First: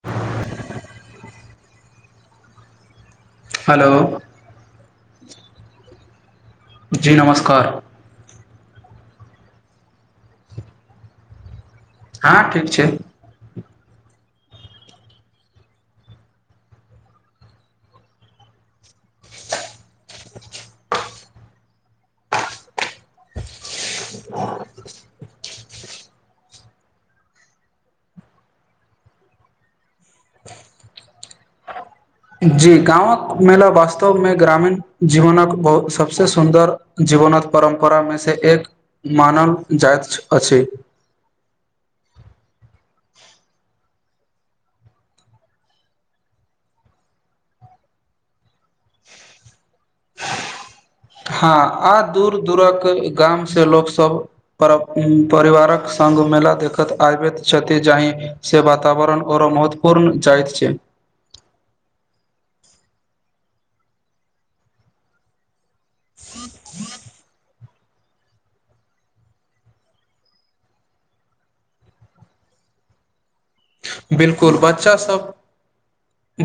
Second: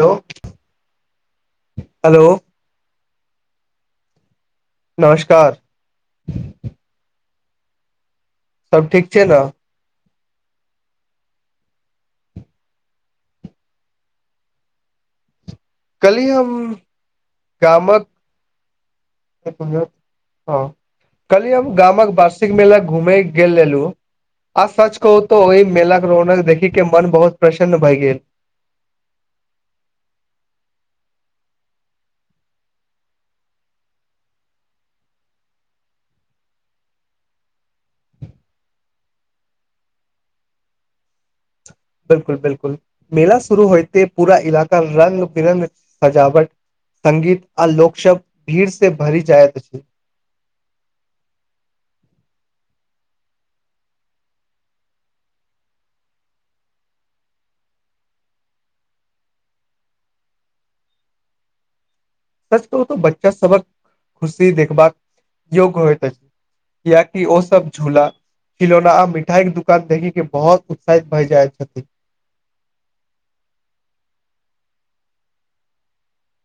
हलो hello hello नमस्कार क सब ठीक छै न हँ ठीक छै कली हम गामक अपने खाउ कहलियै हम गामक वार्षिक आ सच कहू तो ओहि मेलाक रौनक देखिक के मन बहुत प्रसन्न भए गेल [inaudible] जी गाँवक मेला वास्तव मे ग्रामीण जीवनक बहुत सबसे सुन्दर जीवन नत परम्परा मे से एक मानल जाइत अछि बिलकुल बिलकुल मेला शुरू होइते पूरा इलाका रंग बिरंग सजावट संगीत आ लोकशब्द भीड़ से भरि जाइत हँ आ दूर दूरक गाम से लोक सब पर परिवारक सङ्ग मेला देखैत आबैत छथि जाहि से वातावरण ओरो महत्वपूर्ण जाइत छै सच कहू त बच्चा सबक खुशी देखभाल योग्य होइत अछि कियाकि ओ सब झूला खिलौना आ मिठाई के दुकान देखी के बहुत उत्साहित भए जाय छथिन [inaudible] बिलकुल बच्चासभ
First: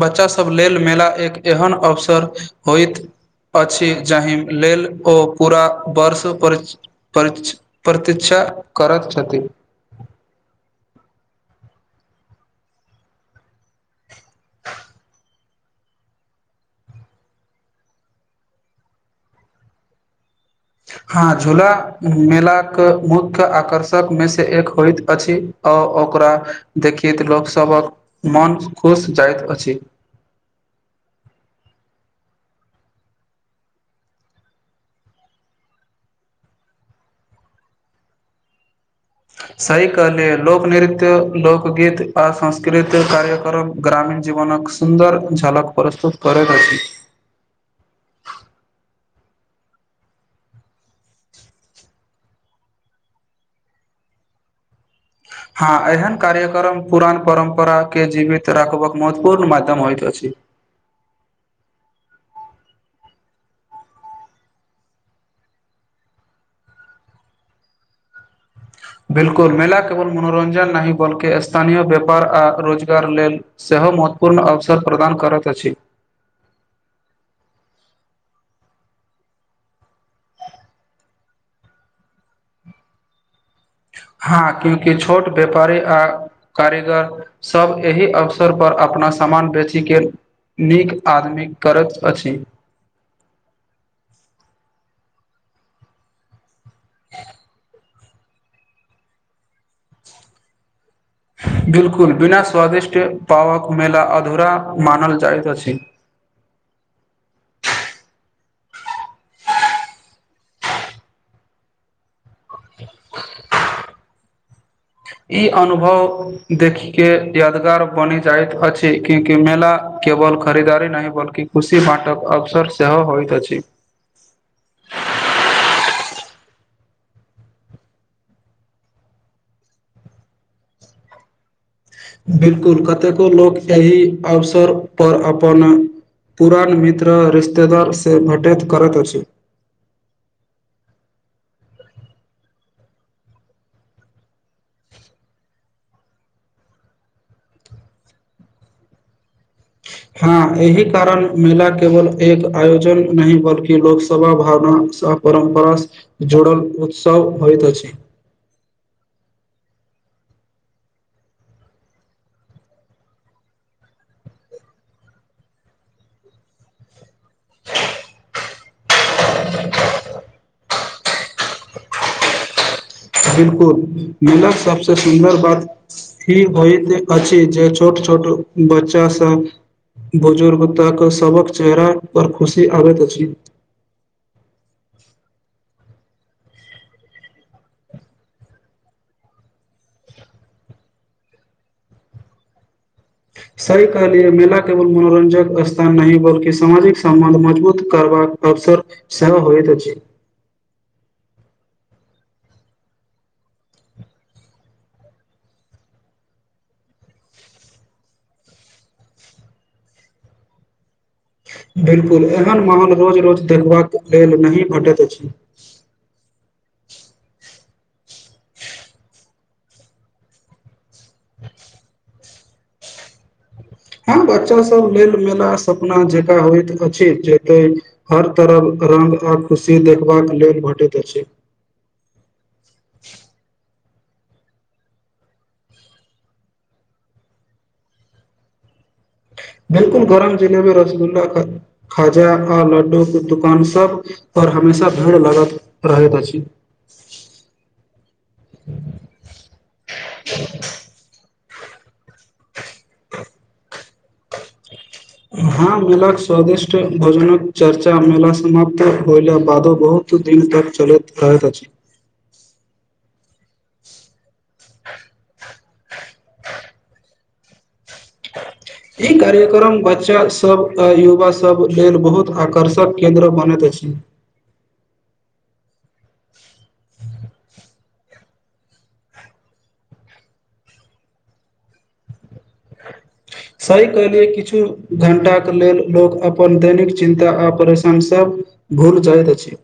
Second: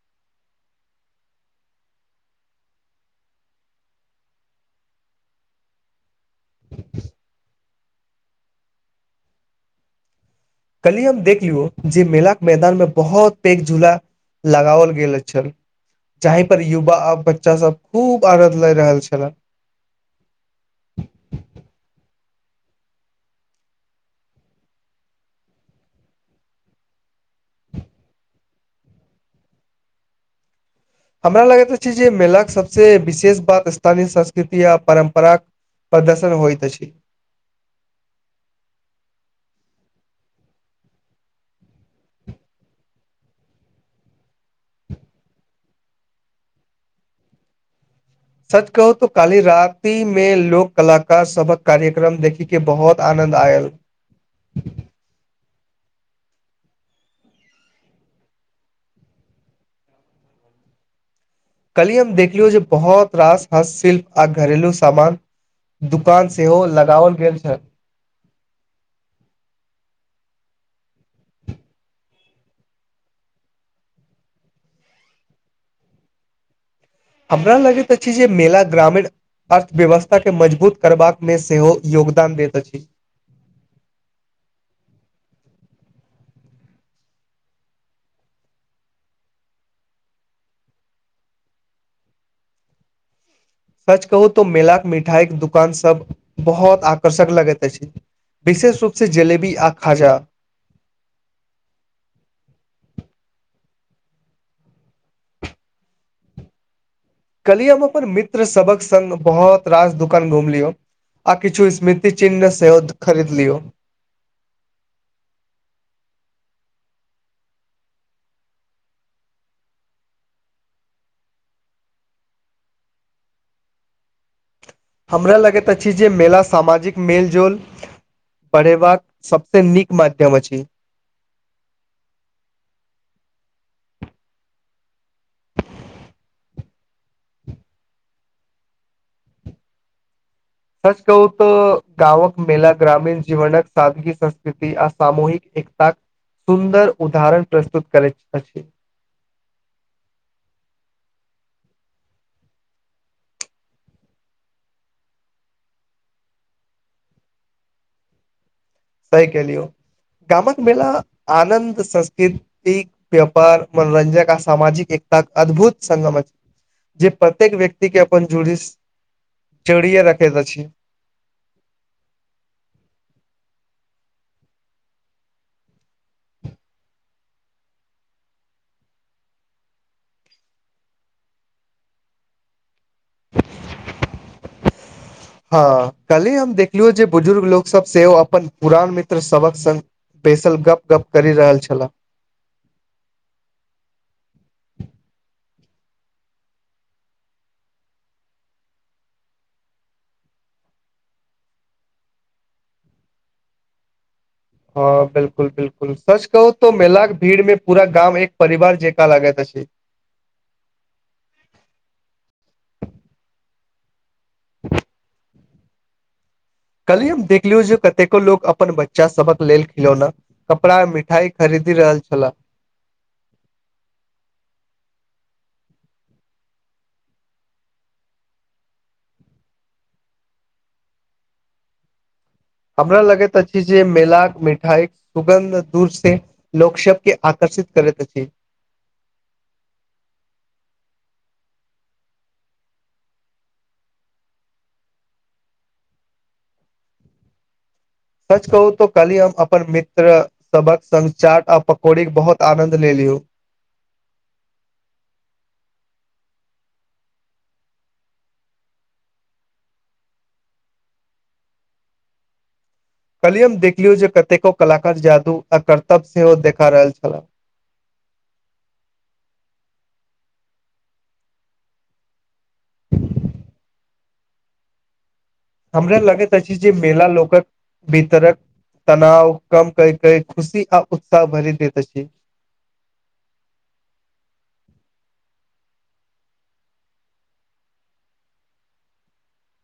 बच्चासभ लेल मेला एक एहन अवसर होइत अछि जाहि लेल ओ पूरा वर्ष परिक्ष परिक प्रतिक्षा करत छथि [unintelligible] कल्हि हम देख जे मेला के मैदान मे बहुत पेघ झूला लगाओल गेल छल जहीं पर युवा आ बच्चा सभ खूब आनद लए रहल छले हँ झूला मेला के मुख्य आकर्षक मे से एक होइत अछि आ ओकरा देखैत लोकसभक मन खुश जाइत अछि हँ हमरा लगैत छै जे मेलाके सबस विशेष बात स्थानीय संस्कृति य परम्पराक प्रदर्शन होइ त छै सही कहलियै लोकनृत्य लोकगीत आ संस्कृत कार्यक्रम ग्रामीण जीवन सुन्दर झलक प्रस्तुत करैत अछि [unintelligible] सच कहू त कालहि रतिमे लोक कलाकार सबक कार्यक्रम देखि के बहुत आनन्द आयल हँ एहन कार्यक्रम पुरान परम्परा के जीवित राखबाक महत्वपूर्ण माध्यम होइत अछि कलिय हम देखलियौ जे बहुत रास हस्त शिल्प आ घरेलु सामान दुकान सेहो लगाओल गेल छल बिलकुल मेला केवल मनोरंजन नहि बल्कि स्थानीय व्यापार आ रोजगार लेल से ओ महत्वपूर्ण अवसर प्रदान करैत अछि हमरा लगित छी जे मेला ग्रामे अर्थव्यवस्थाकेँ मजबूत करबाकमे सेहो योगदान दैत अछि हँ क्यूंकि छोट व्यापारी आ कारीगर सब एहि अवसर पर अपना सामान बेचैके नीक आदमी करैत अछि ह [unintelligible] सच कहू तो मेला के मिठाई के दुकान सब बहुत आकर्षक लगैत अछि विशेष रूपसँ जलेबी आ खाजा बिल्कुल बिना स्वादिष्ट पावक मेला अधूरा मानल जाइत अछि कहलिय हम अपन मित्र सबक संग बहुत रास दुकान घुमलियौ आ किछु स्मृति चिन्ह सेहो खरीद लियौ ई अनुभव देखि के यादगार बनि जाइत अछि क्यकि मेला केवल खरीदारी नहि बल्की खुशी मटक अवसर सेहो होइत अछि हमरा लगैत अछि जे मेला सामाजिक मेलजोल पढ़ेबाक सभसँ नीक माध्यम अछि बिलकुल कतेको लोक एहि अवसर पर अपन पुरान मित्र रिश्तेदार से भेट करैत अछि [unintelligible] सच कहू तऽ गाँवक मेला ग्रामीण जीवनक सादगी संस्कृति आ सामूहिक सुन्दर उदाहरण प्रस्तुत करैत अछि हँ एहि कारण मेला केवल एक आयोजन नहि बल्कि लोकसभा भावना परम्परा जोड़ल उत्सव होइत छै सही कलियौ गामक मला आनन्द संस्कृतिक व्यापार मनोरंजन आ सामाजिक त अद्भुत सगम अछि जे प्रत्येक व्यक्ति के अपन जुड़ी जड़िय राखैत छी बिल्कुल मिलक सभसे सुन्दर बात होइत अछि जे छोट छोट छोट बच्चा सभ बुजुर्ग ताके सभक चेहरा पर खुशी आबैत अछि [unintelligible] ह कल्हि हम देखलियौ जे बुजुर्ग लोकसभ सेहो अपन पुरान मित्र सबक संग बैसल गप गप करि रहल छलाह सहि कलिय मेल केवल मनोरंजक नहि बल्कि सामाजिक सम्बन्ध मजबूत करबाक अवसर सेहो होइत अछि [inaudible] हँ बिलकुल बिलकुल सच कहू त मेलाक भीड़ में पूरा गाम एक परिवार जका लगात अछि अछि बिलकुल एहन माहौल रोज रोज देखबाक लेल नहि भेटैत अछि कली हम देखलियौ जे कतेको लोको अपन बच्चा सबक लेल खिलौना कपड़ा मिठाई खरीद रहल छला हँ बच्चा सब लेल मेला सपना जेकाँ होइत अछि जेते हर तरफ रङ्ग आ खुशी देखबाक लेल भेटैत अछि [inaudible] हमरा लगैत अछि जे मेलाक मिठाइ सुगन्ध दूर से लोक सब के आकर्ष सित करैत अछि बिलकुल गरम जिलेबी रसगुल्ला खाजा आ लड्डू दुकान सब आओर हमेशा भीड़ लगत रहैत अछि सच कहू त कली हम अपन मित्र सभक संचार आ पकौड़ी के बहुत आनन्द ले लियौ हँ मेलाक के स्वादिष्ट भोजनक चर्चा मेला समाप्त होइला बादो बहुत दीन तक चलैत रहैत अछि [inaudible] कहलियी हम देखलियौ जे कतेको कलाकार जादू आ कर्तव्य सेहो देखा रहल छलाह ई कार्यक्रम बच्चा सब आ युवा सब लेल बहुत आकर्षक केन्द्र बनैत अछि ह हमरा लगैत अछि जे मेला लोकक भीतरक तनाव कम कै कै खुशी आ उत्साह भरी दैत अछि सही कलिय किछु घंटाक लेल लोक अपन दैनिक चिन्ता आ परेशान सभ भूल जाएत अछि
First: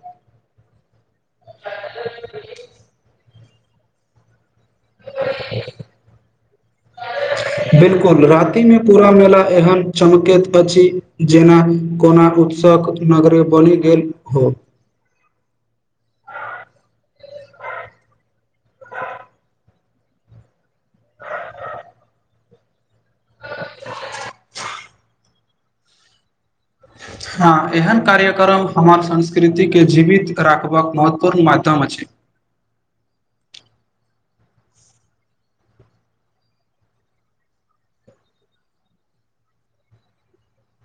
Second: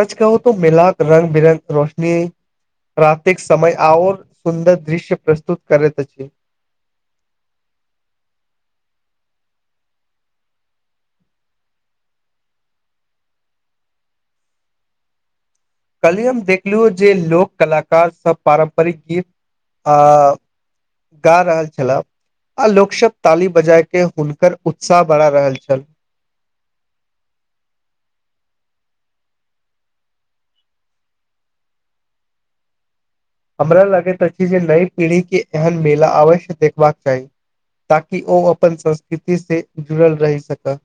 सच कहू तो मिलाक रङंग बिरङ्ग रोशनी प्रातिक समय आओर सुन्दर दृश्य प्रस्तुत करैत अछि बिल्कुल राति मे पूरा मेला एहन चमकैत अछि जेना कोना उत्सवक नगरी बनि गेल हो [inaudible] नहि हम देखलहु जे लोक कलाकार सब पारम्परिक गीत आ गा रहल छलाह आ लोकसभ ताली बजाए क हुनकर उत्साह बढ़ा रहल छल हँ एहन कार्यक्रम हमर संस्कृतिके जीवित राखबाक महत्वपूर्ण माध्यम अछि [inaudible] हमरा लगैत अछि जे नई पीढ़ी के एहन मेला अवश्य देखबाक चाही ताकि ओ अपन संस्कृतिसँ जुड़ल रहि सकत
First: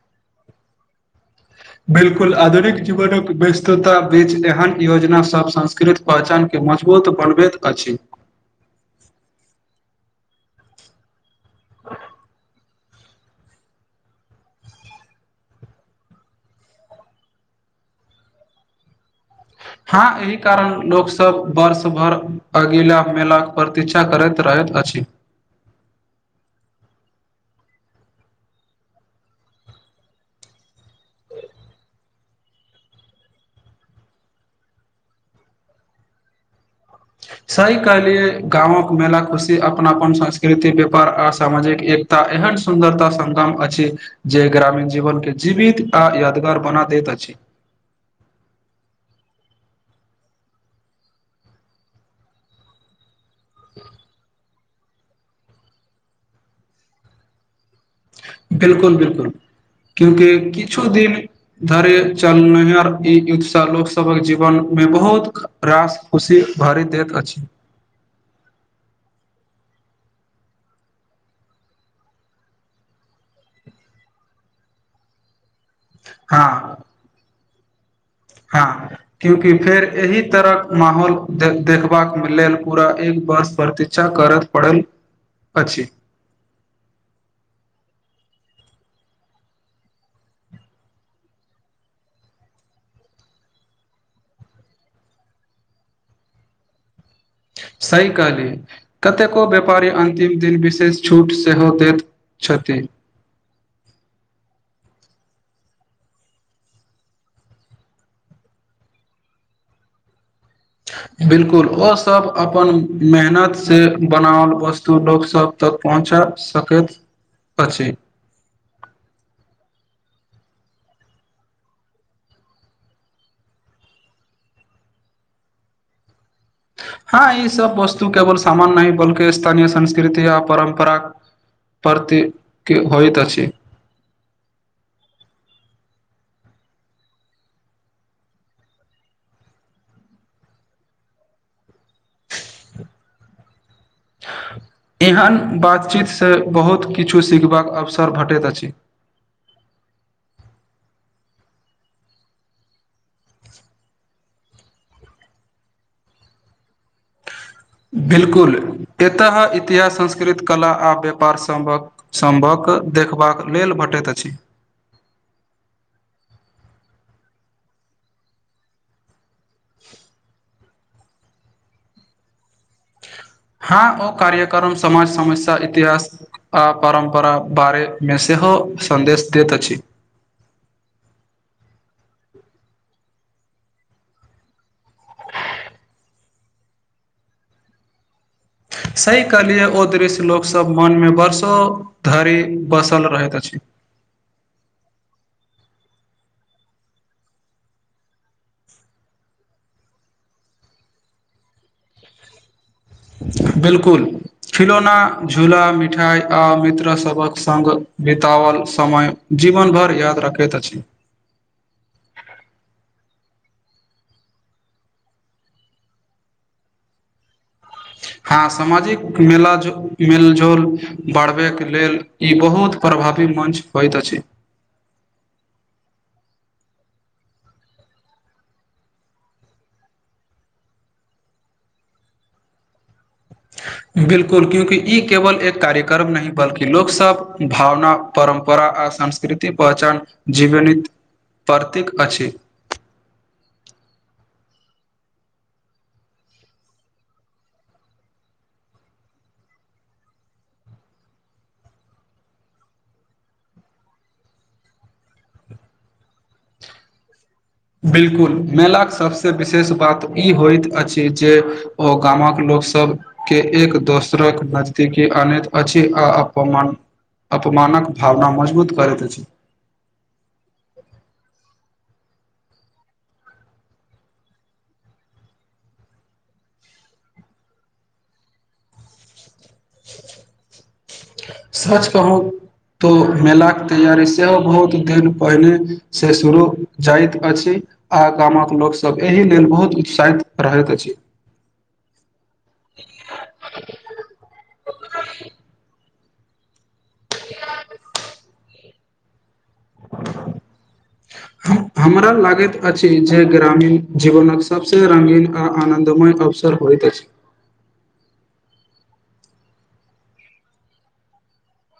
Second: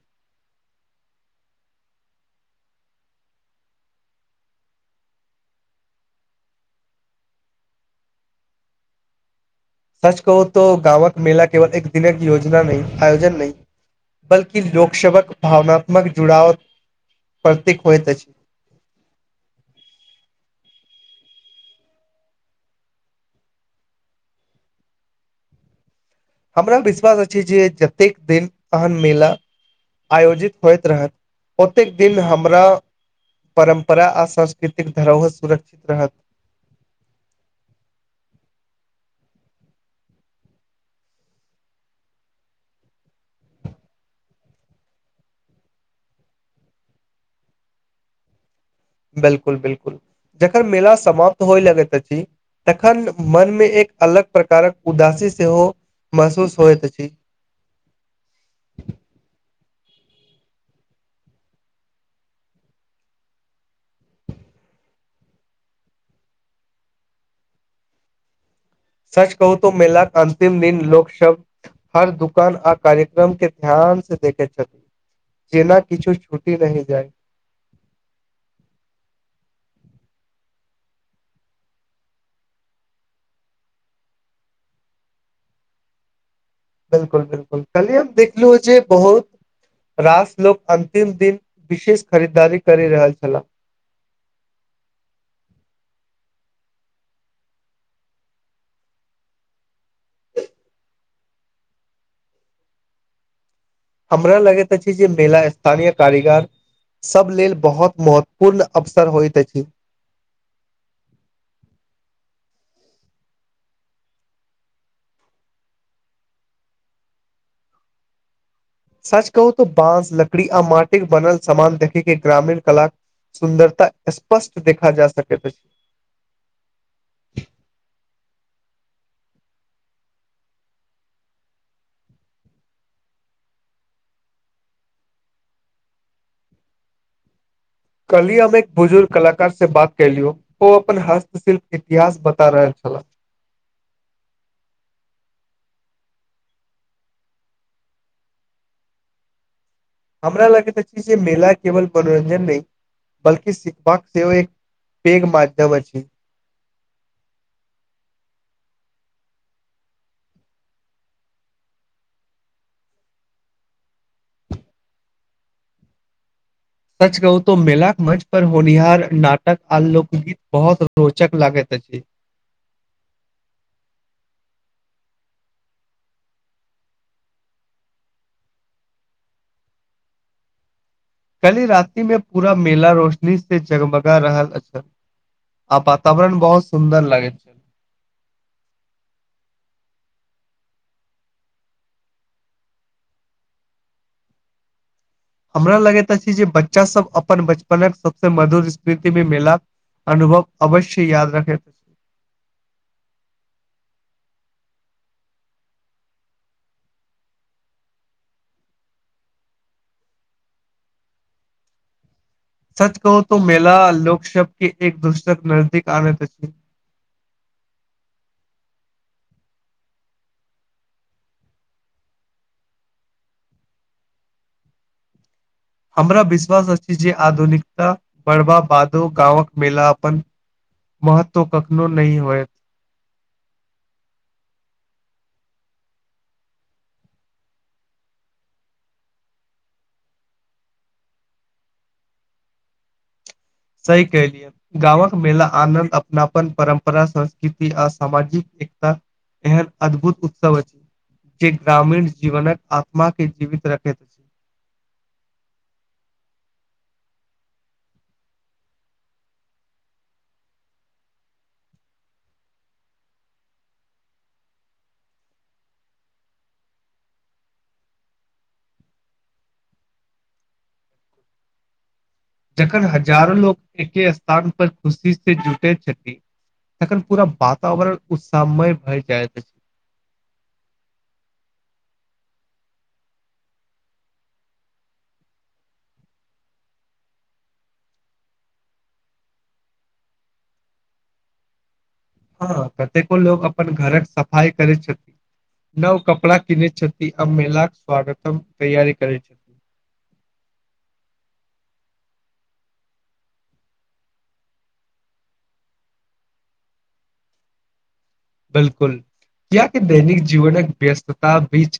बिल्कुल आधुनिक जीवन व्यस्तता बीच एहन योजना सभ संस्कृत पहचानके मजबूत बनबैत अछि सच कहू तो गाँवक मेल केवल एक दिनक योजना नहि आयोजन नहि बल्कि लोक सेवक भावनात्मक जुड़ाव प्रतीक होयत छै हँ एहि कारण लोकोसब वर्ष भर अगिला मेलाक प्रतीक्षा करैत रहैत अछि अछि हमरा विश्वास अछि जे जतेक दिन आन मेला आयोजित होइत रहत ओतेक दिन हमरा परम्परा आ सांस्कृतिक धरोहर सुरक्षित रहत सही कहलिए गांवक मेला खुशी अपनापन संस्कृति व्यापार आ सामाजिक एकता एहन सुन्दरता सग्राम अछि जे ग्रामीण जीवन के जीवित आ यादगार बना दैत अछि [inaudible] बिलकुल बिलकुल जखन मेला समाप्त होइ लगैत अछि तखन मनमे एक अलग प्रकारक उदासी सेहो महसूस होइत अछि बिलकुल बिलकुल क्यूंकि किछु दिन धरिे चलनिहर ई उत्साह लोकसभक जीवन भ बहुत रास खुशी भारी देैत अछि [inaudible] सच कहू तऽ मेलााक अंतिम दिन लोक सभ हर दुकान आ कार्यक्रम के ध्यान से देखैत छथिन जेना किछु छूट हँ नहि जाइ हँ क्यूंकि फेर एहि तरहक माहौल देखबाक लेल पूरा एक बस प्रतीछा करत पड़ल अछि बिलकुल बिलकुल कल्हि हम देखलहुं जे बहुत रास लोक अन्तिम दिन विशेष खरीदारी करि रहल छलाह [inaudible] [inaudible] सही कहली कतेको व्यापारी अन्तिम दिन विशेष छूट सेहो दैत छथिन हमरा लगैत अछि जे मेला स्थानीय कारीगर सभ लेल बहुत महत्वपूर्ण अवसर होइत अछि बिलकुल ओ सब अपन मेहनत से बनावल वस्तु लोक सब तक पहुँचल सकैत अछि सच कहू त बाँस लकड़ी आ माटिके बनल समान देखेके ग्रामीण कला सुन्दरता स्पष्ट देखा जा सकैत अछि हँ ई सब वस्तु केवल सामान्य नहि बल्कि स्थानीय संस्कृति आ परम्परा प्रती क होयत अछि [inaudible] कल्हि हम एक बुजुर्ग कलाकार से बात कलियौ ओ अपन हस्तशिल्प इतिहास बता रहल छलाह [inaudible] एहन बातचीतसँ बहुत किछु सीखबाक अवसर भेटैत अछि हमरा लग त छै जे मेला केवल मनोरंजन नहि बल्की सीखबाक सेहो एक पैघ माध्यम अछि बिलकुल एतह इतिहास संस्कृत कला आ व्यापार संभक संभक देखबाक लेल भ पटैत छी [inaudible] सच कहू तो मेलाक मंच पर होनिहार नाटक आ लोकगीत बहुत रोचक लागैत अछि हँ ओ कार्यक्रम समाज समस्या इतिहास आ परम्परा बारे मे से हं सन्देश दैत अछि [inaudible] कल्हि रातिमे पूरा मेला रोशनी से जगमगा रहल अ छल आ वातावरण बहुत सुन्दर लागैत सही कहलिए ओ दृश्य लोकसभ मनमे वर्षों धरि बसल रहैत अछि [inaudible] हमरा लगैत अछि जे बच्चा सब अपन बचपनक सबसे मधुर स्मृतिमे मेला अनुभव अवश्य याद रखैत बिलकुल खिलौना झूला मिठाई आ मित्र सभक सङ्ग बितावल समय जीवन भरि याद रखैत अछि [inaudible] सच कहू तो मेला लोक शब के एक दोसरक नजदीक आनैत अछि [inaudible] हँ सामाजिक मेला मेलजोल बढ़बैके लेल ई बहुत प्रभावी मञ्च होइत अछि [inaudible] हमरा विश्वास अछि जे आधुनिकता बढ़बा बादो गाँवक मेला अपन महत्व कखनो नहि होयत बिल्कुल क्यूंकि ई केवल एक कार्यक्रम नहि बल्कि लोक सब भावना परम्परा आ आ संस्कृति पहचान जीवनित प्रतीक अछि [inaudible] सही कहलियै गाँवक मेला आनन्द अपनापन परम्परा संस्कृति आ सामाजिक एकता एहन अद्भुत उत्सव अछि जे ग्रामीण जीवनक आत्मा के जीवित रखैत अछि [inaudible] बिल्कुल मेलाक सभसँ विशेष बात ई होइत अछि जे ओ गामक लोक लोक सबके एक दोसरक नजदीकी आनैत अछि आ अपमान अपमानक भावना मजबूत करैत अछि [inaudible] जखन हजारो लोक एके स्थान पर खुशी से जुटै छथिन तखन पूरा वातावरण उतसामय भय जायत सच कहूं तो मेलाक के तैयारी सेहो बहुत दिन पहिनेे से शुरू जाइत अछि आ गामक लोक सब एहि लेल बहुत उत्साहित रहैत अछि [inaudible] हँ कतेको लोग अपन घरक सफाइ करै छथिन नव कपड़ा किनै छथिन आ मेलाक स्वगतम तैयरी करै हमरा लागैत अछि जे ग्रामीण जीवनक सबस रंगीन आ आनंदमय अवसर सर होइत अछि बिलकुल कियाकी दैनिक जीवनक व्यस्तता बीच